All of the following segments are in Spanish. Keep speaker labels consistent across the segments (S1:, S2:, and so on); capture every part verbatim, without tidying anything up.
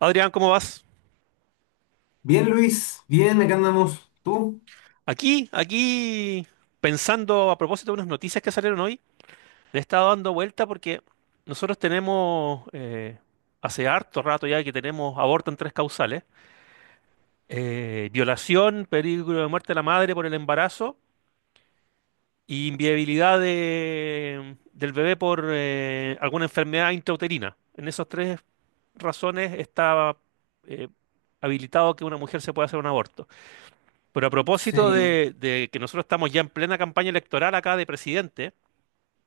S1: Adrián, ¿cómo vas?
S2: Bien, Luis, bien, acá andamos. ¿Tú?
S1: Aquí, aquí, pensando a propósito de unas noticias que salieron hoy, le he estado dando vuelta porque nosotros tenemos, eh, hace harto rato ya que tenemos aborto en tres causales, eh, violación, peligro de muerte de la madre por el embarazo y inviabilidad de- del bebé por eh, alguna enfermedad intrauterina. En esas tres razones está eh, habilitado que una mujer se pueda hacer un aborto. Pero a propósito
S2: Sí,
S1: de, de que nosotros estamos ya en plena campaña electoral acá de presidente,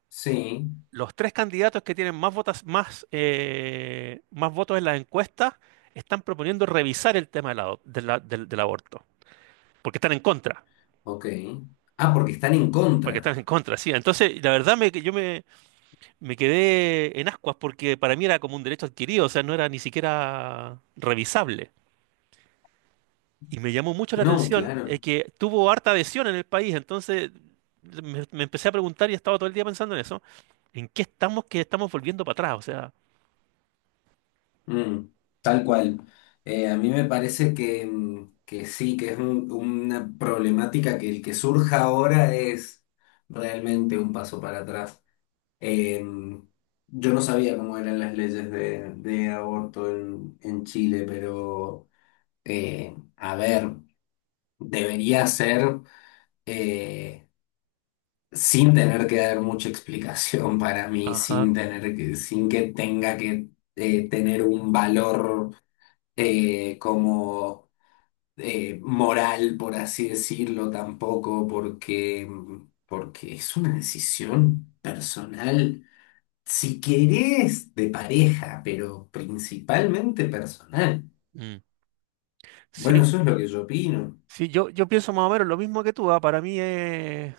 S2: sí,
S1: los tres candidatos que tienen más votas, más, eh, más votos en las encuestas están proponiendo revisar el tema de la- de la- del, del aborto, porque están en contra,
S2: ok. Ah, porque están en
S1: porque
S2: contra.
S1: están en contra, sí. Entonces, la verdad me, yo me, me quedé en ascuas porque para mí era como un derecho adquirido, o sea, no era ni siquiera revisable. Y me llamó mucho la
S2: No,
S1: atención eh,
S2: claro.
S1: que tuvo harta adhesión en el país. Entonces me, me empecé a preguntar y he estado todo el día pensando en eso. ¿En qué estamos que estamos volviendo para atrás? O sea,
S2: Mm, tal cual. Eh, a mí me parece que, mm, que sí, que es un- una problemática que el que surja ahora es realmente un paso para atrás. Em, yo no sabía cómo eran las leyes de, de aborto en, en Chile, pero eh, a ver, debería ser... eh, sin tener que dar mucha explicación para mí,
S1: ajá.
S2: sin tener que, sin que tenga que eh, tener un valor eh, como eh, moral, por así decirlo, tampoco, porque, porque es una decisión personal, si querés, de pareja, pero principalmente personal.
S1: Mm,
S2: Bueno,
S1: sí,
S2: eso es lo que yo opino.
S1: sí, yo, yo pienso más o menos lo mismo que tú, ah, Para mí es,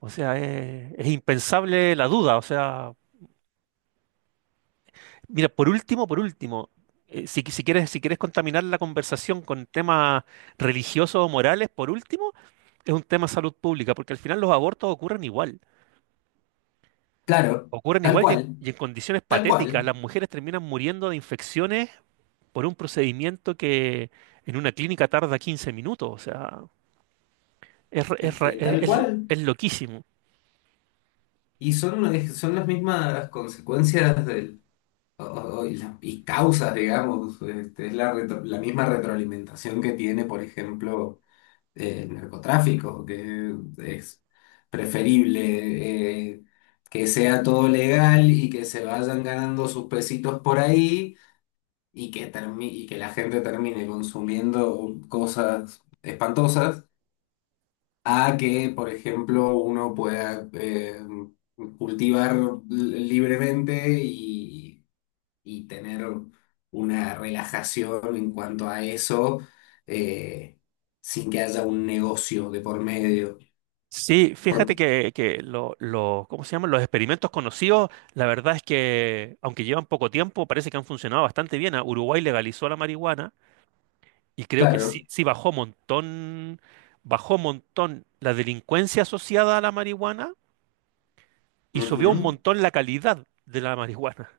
S1: o sea, es, es impensable la duda. O sea, mira, por último, por último, eh, si, si quieres, si quieres contaminar la conversación con temas religiosos o morales, por último, es un tema de salud pública, porque al final los abortos ocurren igual.
S2: Claro,
S1: Ocurren
S2: tal
S1: igual y en,
S2: cual,
S1: y en condiciones
S2: tal
S1: patéticas.
S2: cual.
S1: Las mujeres terminan muriendo de infecciones por un procedimiento que en una clínica tarda quince minutos. O sea, es, re-
S2: Es
S1: es, re-
S2: que tal
S1: es- es-
S2: cual.
S1: es loquísimo.
S2: Y son, eh, son las mismas consecuencias del, o- o- y las- y causas, digamos. Este, es la, retro- la misma retroalimentación que tiene, por ejemplo, eh, el narcotráfico, que es preferible eh, que sea todo legal y que se vayan ganando sus pesitos por ahí y que, termi- y que la gente termine consumiendo cosas espantosas a que, por ejemplo, uno pueda eh, cultivar li- libremente y, y tener una relajación en cuanto a eso, eh, sin que haya un negocio de por medio.
S1: Sí,
S2: Por-
S1: fíjate que, que lo- lo- ¿cómo se llaman? Los experimentos conocidos, la verdad es que, aunque llevan poco tiempo, parece que han funcionado bastante bien. A Uruguay legalizó la marihuana y creo que
S2: claro.
S1: sí, sí bajó montón, bajó montón la delincuencia asociada a la marihuana y subió un
S2: Ujú.
S1: montón la calidad de la marihuana.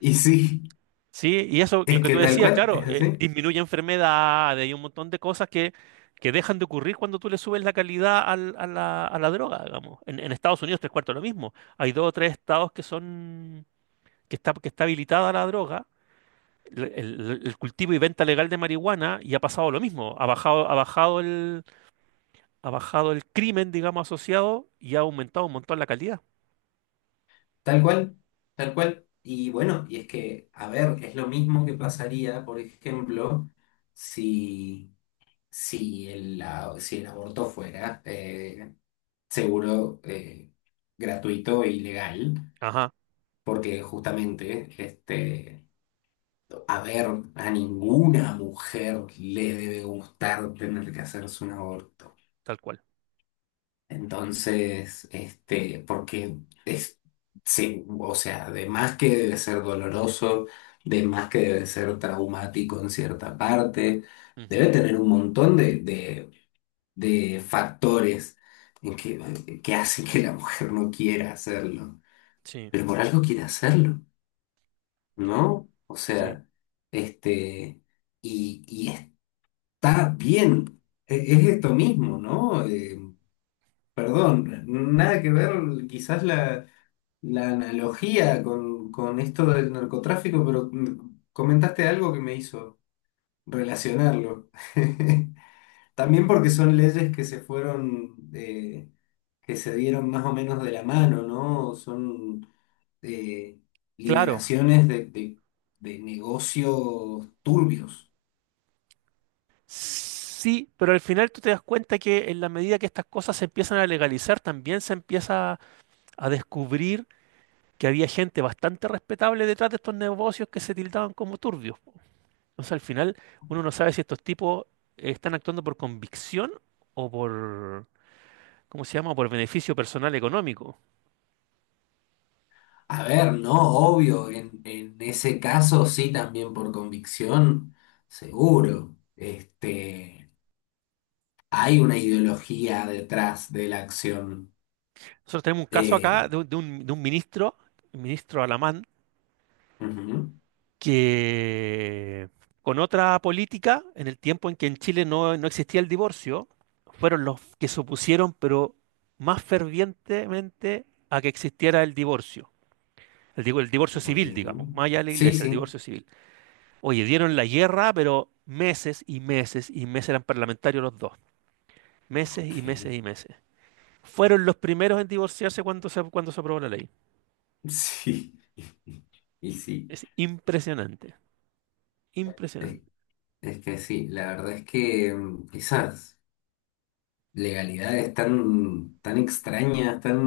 S2: Y sí,
S1: Sí, y eso, lo
S2: es
S1: que
S2: que
S1: tú
S2: tal
S1: decías,
S2: cual,
S1: claro,
S2: es
S1: eh,
S2: así,
S1: disminuye enfermedades y un montón de cosas que, que dejan de ocurrir cuando tú le subes la calidad al- a la, a la droga, digamos. En, en Estados Unidos, tres cuartos lo mismo. Hay dos o tres estados que son, que está, que está habilitada la droga, el, el- el cultivo y venta legal de marihuana, y ha pasado lo mismo. Ha bajado, ha bajado el, ha bajado el crimen, digamos, asociado y ha aumentado un montón la calidad.
S2: tal cual, tal cual. Y bueno, y es que, a ver, es lo mismo que pasaría, por ejemplo, si si el, la- si el aborto fuera eh, seguro, eh, gratuito y legal,
S1: Ajá,
S2: porque justamente este, a ver, a ninguna mujer le debe gustar tener que hacerse un aborto.
S1: tal cual.
S2: Entonces, este, porque es, sí, o sea, de más que debe ser doloroso, de más que debe ser traumático en cierta parte,
S1: Ujú.
S2: debe tener un montón de, de de factores en que, que hacen que la mujer no quiera hacerlo,
S1: Sí,
S2: pero por algo quiere hacerlo, ¿no? O
S1: sí.
S2: sea, este, y, y está bien. E- es, esto mismo, ¿no? Eh, perdón, nada que ver quizás la, la analogía con, con esto del narcotráfico, pero mm, comentaste algo que me hizo relacionarlo. También porque son leyes que se fueron, eh, que se dieron más o menos de la mano, ¿no? Son eh,
S1: Claro.
S2: liberaciones de, de- de negocios turbios.
S1: Sí, pero al final tú te das cuenta que en la medida que estas cosas se empiezan a legalizar, también se empieza a descubrir que había gente bastante respetable detrás de estos negocios que se tildaban como turbios. O sea, al final uno no sabe si estos tipos eh, están actuando por convicción o por, ¿cómo se llama?, por beneficio personal económico.
S2: A ver, no, obvio, en, en ese caso sí, también por convicción, seguro. Este, hay una ideología detrás de la acción.
S1: Nosotros tenemos un caso acá
S2: Eh,
S1: de, un, de un- de un ministro, un ministro alemán, que con otra política, en el tiempo en que en Chile no, no existía el divorcio, fueron los que se opusieron, pero más fervientemente a que existiera el divorcio. El, digo, el divorcio
S2: ujú, ok.
S1: civil, digamos, más allá de la
S2: Sí,
S1: iglesia, el
S2: sí.
S1: divorcio civil. Oye, dieron la guerra, pero meses y meses y meses eran parlamentarios los dos. Meses y
S2: Ok.
S1: meses y meses. Fueron los primeros en divorciarse cuando se, cuando se aprobó la ley.
S2: Sí, y sí.
S1: Es impresionante, impresionante.
S2: Es que sí, la verdad es que mm, esas legalidades tan, tan extrañas, tan...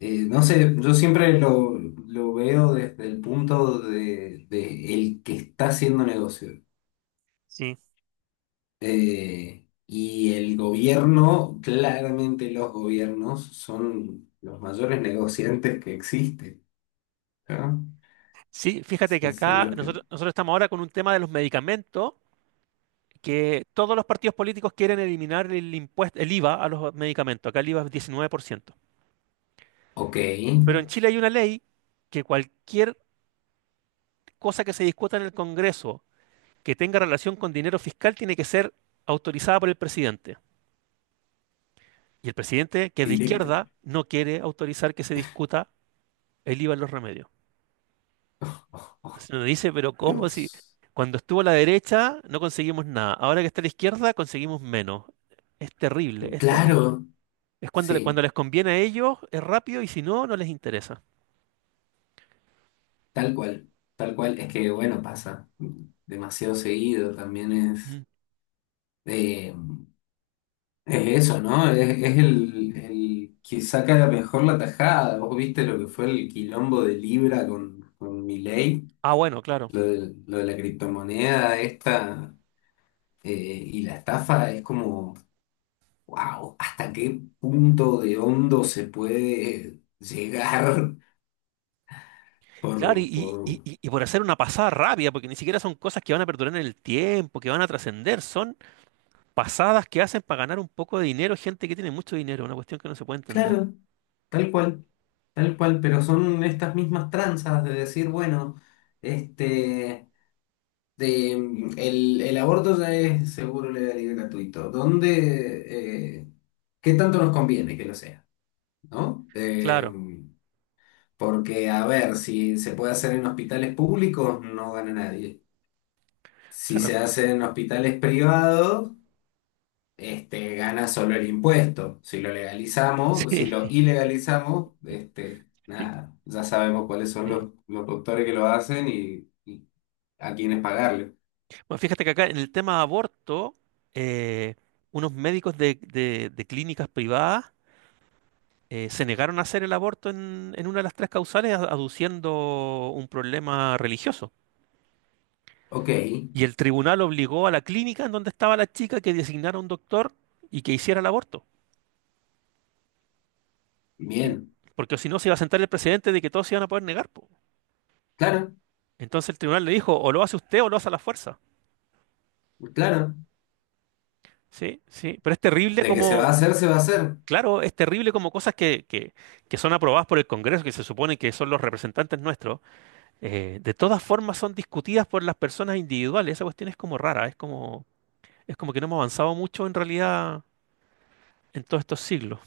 S2: eh, no sé, yo siempre lo, lo veo desde el punto de, de el que está haciendo negocio.
S1: Sí,
S2: Eh, y el gobierno, claramente los gobiernos son los mayores negociantes que existen, ¿no? O
S1: sí, fíjate que
S2: sea, son
S1: acá
S2: los que...
S1: nosotros, nosotros estamos ahora con un tema de los medicamentos, que todos los partidos políticos quieren eliminar el impuesto, el IVA a los medicamentos. Acá el IVA es diecinueve por ciento.
S2: ok,
S1: Pero en Chile hay una ley que cualquier cosa que se discuta en el Congreso que tenga relación con dinero fiscal tiene que ser autorizada por el presidente. Y el presidente, que es de
S2: directo.
S1: izquierda, no quiere autorizar que se discuta el IVA en los remedios.
S2: Oh, oh,
S1: Se lo dice, pero ¿cómo si
S2: Dios.
S1: cuando estuvo a la derecha no conseguimos nada? Ahora que está a la izquierda conseguimos menos. Es terrible, es terrible.
S2: Claro,
S1: Es cuando, le- cuando
S2: sí.
S1: les conviene a ellos, es rápido y si no, no les interesa.
S2: Tal cual, tal cual. Es que, bueno, pasa demasiado seguido. También es,
S1: Mm.
S2: eh, es eso, ¿no? Es, es el, el que saca la mejor la tajada. Vos viste lo que fue el quilombo de Libra con, con Milei,
S1: Ah, bueno, claro.
S2: lo de, lo de la criptomoneda esta eh, y la estafa es como, wow, ¿hasta qué punto de hondo se puede llegar
S1: Claro,
S2: por, por...
S1: y- y- y- y por hacer una pasada rápida, porque ni siquiera son cosas que van a perdurar en el tiempo, que van a trascender, son pasadas que hacen para ganar un poco de dinero gente que tiene mucho dinero, una cuestión que no se puede entender.
S2: claro. Tal cual, tal cual, pero son estas mismas tranzas de decir, bueno, este, de, mm, el, el aborto ya es seguro, legal y gratuito. ¿Dónde, eh, qué tanto nos conviene que lo sea, ¿no? Eh,
S1: Claro,
S2: porque, a ver, si se puede hacer en hospitales públicos, no gana nadie. Si
S1: claro.
S2: se hace en hospitales privados, este, gana solo el impuesto. Si lo legalizamos, si lo ilegalizamos, este,
S1: Sí.
S2: nada, ya sabemos cuáles son los,
S1: Sí.
S2: los doctores que lo hacen y, y a quiénes pagarle.
S1: Bueno, fíjate que acá en el tema aborto, eh, unos médicos de, de- de clínicas privadas eh, se negaron a hacer el aborto en, en una de las tres causales, a- aduciendo un problema religioso.
S2: Ok,
S1: Y el tribunal obligó a la clínica en donde estaba la chica que designara un doctor y que hiciera el aborto. Y-
S2: bien,
S1: Porque si no se iba a sentar el precedente de que todos se iban a poder negar, po.
S2: claro,
S1: Entonces el tribunal le dijo, o lo hace usted o lo hace a la fuerza.
S2: claro.
S1: Sí, sí, pero es terrible
S2: De que se va
S1: como.
S2: a hacer, se va a hacer.
S1: Claro, es terrible como cosas que, que- que son aprobadas por el Congreso, que se supone que son los representantes nuestros, eh, de todas formas son discutidas por las personas individuales. Esa cuestión es como rara, es como, es como que no hemos avanzado mucho en realidad en todos estos siglos.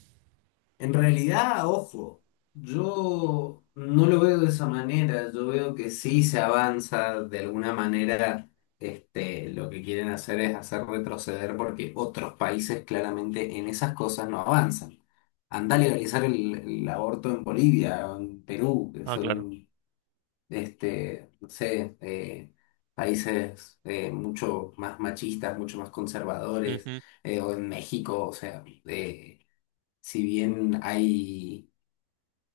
S2: En realidad, ojo, yo no lo veo de esa manera, yo veo que sí se avanza de alguna manera, este, lo que quieren hacer es hacer retroceder porque otros países claramente en esas cosas no avanzan. Anda a legalizar el, el aborto en Bolivia, o en Perú, que
S1: Ah, claro.
S2: son, este, no sé, eh, países eh, mucho más machistas, mucho más conservadores,
S1: Ujú.
S2: eh, o en México, o sea... eh, si bien hay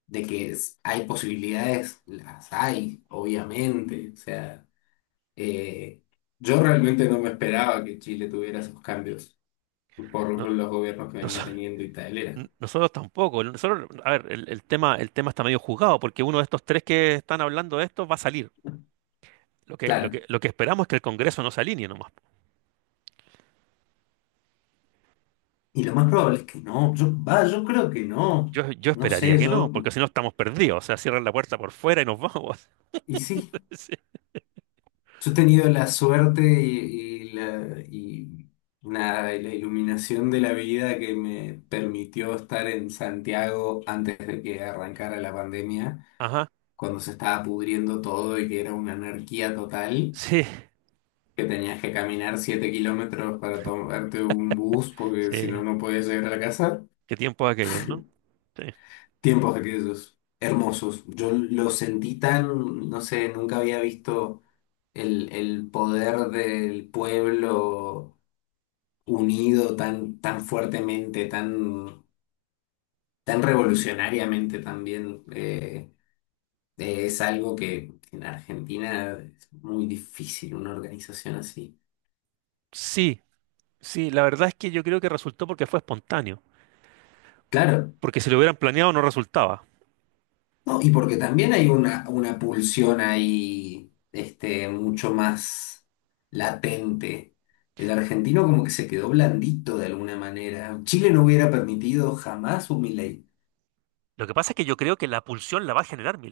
S2: de que es- hay posibilidades, las hay, obviamente. O sea, eh, yo realmente no me esperaba que Chile tuviera esos cambios por
S1: No-
S2: los gobiernos que
S1: noso-
S2: venía teniendo y tal. Era
S1: n-
S2: como,
S1: nosotros tampoco. No, nosotros, a ver, el, el tema, el tema está medio juzgado, porque uno de estos tres que están hablando de esto va a salir. Lo que, lo
S2: claro.
S1: que, lo que esperamos es que el Congreso no se alinee nomás.
S2: Y lo más probable es que no. Yo, va, yo creo que no.
S1: Yo, yo
S2: No
S1: esperaría
S2: sé,
S1: que no,
S2: yo.
S1: porque si no estamos perdidos. O sea, cierran la puerta por fuera y nos vamos.
S2: Y sí,
S1: Sí.
S2: yo he tenido la suerte y, y la, y nada, y la iluminación de la vida que me permitió estar en Santiago antes de que arrancara la pandemia,
S1: Ajá,
S2: cuando se estaba pudriendo todo y que era una anarquía total,
S1: sí,
S2: que tenías que caminar siete kilómetros para tomarte un bus porque si no,
S1: sí.
S2: no podías llegar a la casa.
S1: Qué tiempo aquellos, ¿no? Sí.
S2: Tiempos aquellos hermosos. Yo lo sentí tan, no sé, nunca había visto el, el poder del pueblo unido tan, tan fuertemente, tan, tan revolucionariamente también. Eh, eh, es algo que en Argentina es muy difícil, una organización así.
S1: Sí, sí, la verdad es que yo creo que resultó porque fue espontáneo.
S2: Claro,
S1: Porque si lo hubieran planeado no resultaba.
S2: no, y porque también hay una, una pulsión ahí, este, mucho más latente. El argentino como que se quedó blandito de alguna manera. Chile no hubiera permitido jamás un Milei.
S1: Lo que pasa es que yo creo que la pulsión la va a generar mi.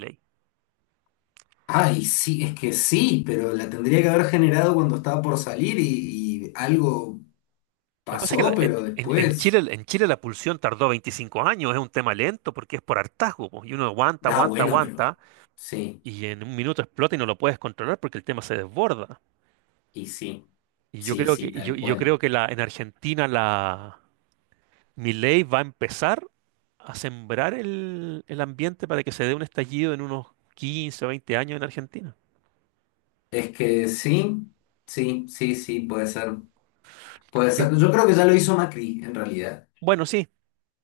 S2: Ay, sí, es que sí, pero la tendría que haber generado cuando estaba por salir y, y algo
S1: Lo que pasa es que
S2: pasó,
S1: la- en,
S2: pero
S1: en- en
S2: después.
S1: Chile, en Chile la pulsión tardó veinticinco años, es un tema lento porque es por hartazgo, po, y uno aguanta,
S2: Ah,
S1: aguanta,
S2: bueno,
S1: aguanta,
S2: pero sí,
S1: y en un minuto explota y no lo puedes controlar porque el tema se desborda.
S2: y sí,
S1: Y yo
S2: sí,
S1: creo que,
S2: sí,
S1: y yo,
S2: tal
S1: y yo
S2: cual.
S1: creo que la, en Argentina la Milei va a empezar a sembrar el, el ambiente para que se dé un estallido en unos quince o veinte años en Argentina.
S2: Es que sí, sí, sí, sí, puede ser. Puede
S1: Que-
S2: ser, yo creo que ya lo hizo Macri en realidad,
S1: Bueno, sí,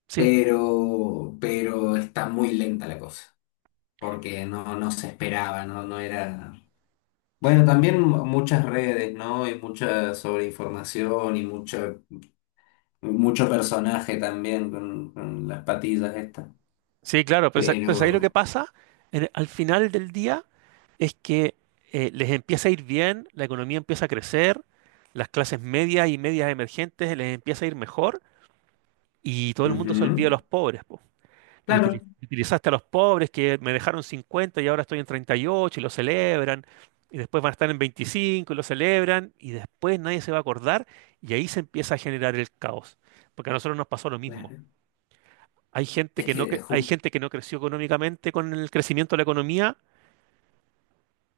S1: sí,
S2: pero, pero está muy lenta la cosa, porque no, no se esperaba, no, no era... Bueno, también mu- muchas redes, ¿no? Y mucha sobreinformación y mucho, mucho personaje también con, con las patillas estas,
S1: sí, claro, pero, sa- pero ahí lo que
S2: pero...
S1: pasa en- al final del día es que eh, les empieza a ir bien, la economía empieza a crecer, las clases medias y medias emergentes les empieza a ir mejor y todo el mundo
S2: ujú,
S1: se olvida de los pobres, po. Y
S2: claro,
S1: utili- utilizaste a los pobres que me dejaron cincuenta y ahora estoy en treinta y ocho y ocho y lo celebran. Y después van a estar en veinticinco y lo celebran. Y después nadie se va a acordar. Y ahí se empieza a generar el caos. Porque a nosotros nos pasó lo mismo.
S2: claro.
S1: Hay gente
S2: Es
S1: que no,
S2: que,
S1: cre- hay
S2: ju-
S1: gente que no creció económicamente con el crecimiento de la economía.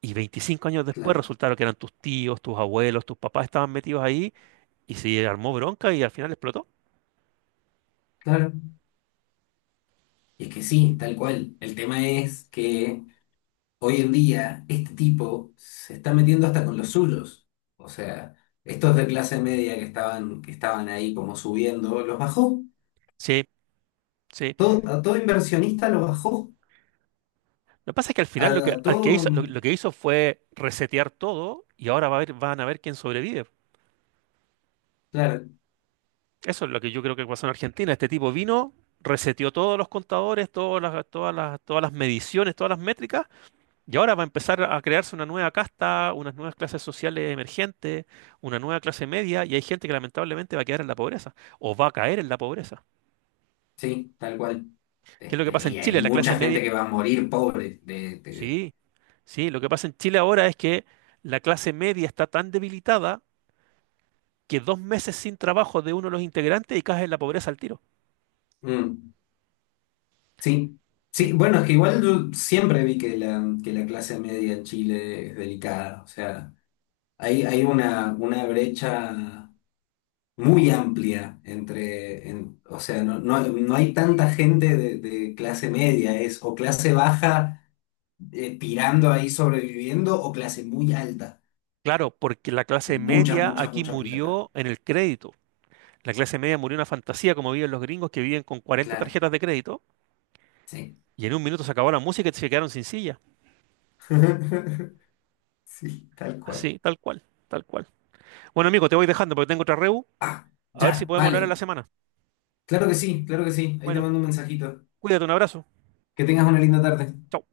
S1: Y veinticinco años después
S2: claro,
S1: resultaron que eran tus tíos, tus abuelos, tus papás estaban metidos ahí. Y se armó bronca y al final explotó.
S2: claro. Y es que sí, tal cual. El tema es que... hoy en día este tipo se está metiendo hasta con los suyos. O sea, estos de clase media que estaban, que estaban ahí como subiendo, los bajó.
S1: Sí, sí.
S2: Todo, a todo inversionista lo bajó.
S1: Lo que pasa es que al
S2: A,
S1: final lo que,
S2: a
S1: al que
S2: todo,
S1: hizo, lo, lo que hizo fue resetear todo y ahora va a haber- van a ver quién sobrevive.
S2: claro,
S1: Eso es lo que yo creo que pasó en Argentina. Este tipo vino, reseteó todos los contadores, todas las, todas las, todas las mediciones, todas las métricas, y ahora va a empezar a crearse una nueva casta, unas nuevas clases sociales emergentes, una nueva clase media, y hay gente que lamentablemente va a quedar en la pobreza, o va a caer en la pobreza.
S2: sí, tal cual.
S1: ¿Qué es lo que
S2: Este,
S1: pasa en
S2: y hay
S1: Chile? La clase
S2: mucha
S1: media.
S2: gente que va a morir pobre. De, de-
S1: Sí, sí, lo que pasa en Chile ahora es que la clase media está tan debilitada que dos meses sin trabajo de uno de los integrantes y caes en la pobreza al tiro.
S2: mm, sí.
S1: Sí,
S2: Sí, bueno, es que igual yo siempre vi que la, que la clase media en Chile es delicada. O sea, hay, hay una, una brecha muy amplia entre, en- o sea, no, no, no hay tanta gente de, de clase media, es o clase baja eh, tirando ahí sobreviviendo o clase muy alta,
S1: claro, porque la
S2: con
S1: clase
S2: mucha,
S1: media
S2: mucha,
S1: aquí
S2: mucha plata.
S1: murió en el crédito. La clase media murió en una fantasía como viven los gringos que viven con cuarenta
S2: Claro,
S1: tarjetas de crédito
S2: sí.
S1: y en un minuto se acabó la música y se quedaron sin silla.
S2: Sí, tal cual.
S1: Así, tal cual, tal cual. Bueno, amigo, te voy dejando porque tengo otra reu.
S2: Ah,
S1: A ver si
S2: ya,
S1: podemos hablar en
S2: vale.
S1: la semana.
S2: Claro que sí, claro que sí. Ahí te
S1: Bueno,
S2: mando un mensajito.
S1: cuídate, un abrazo.
S2: Que tengas una linda tarde.
S1: Chao.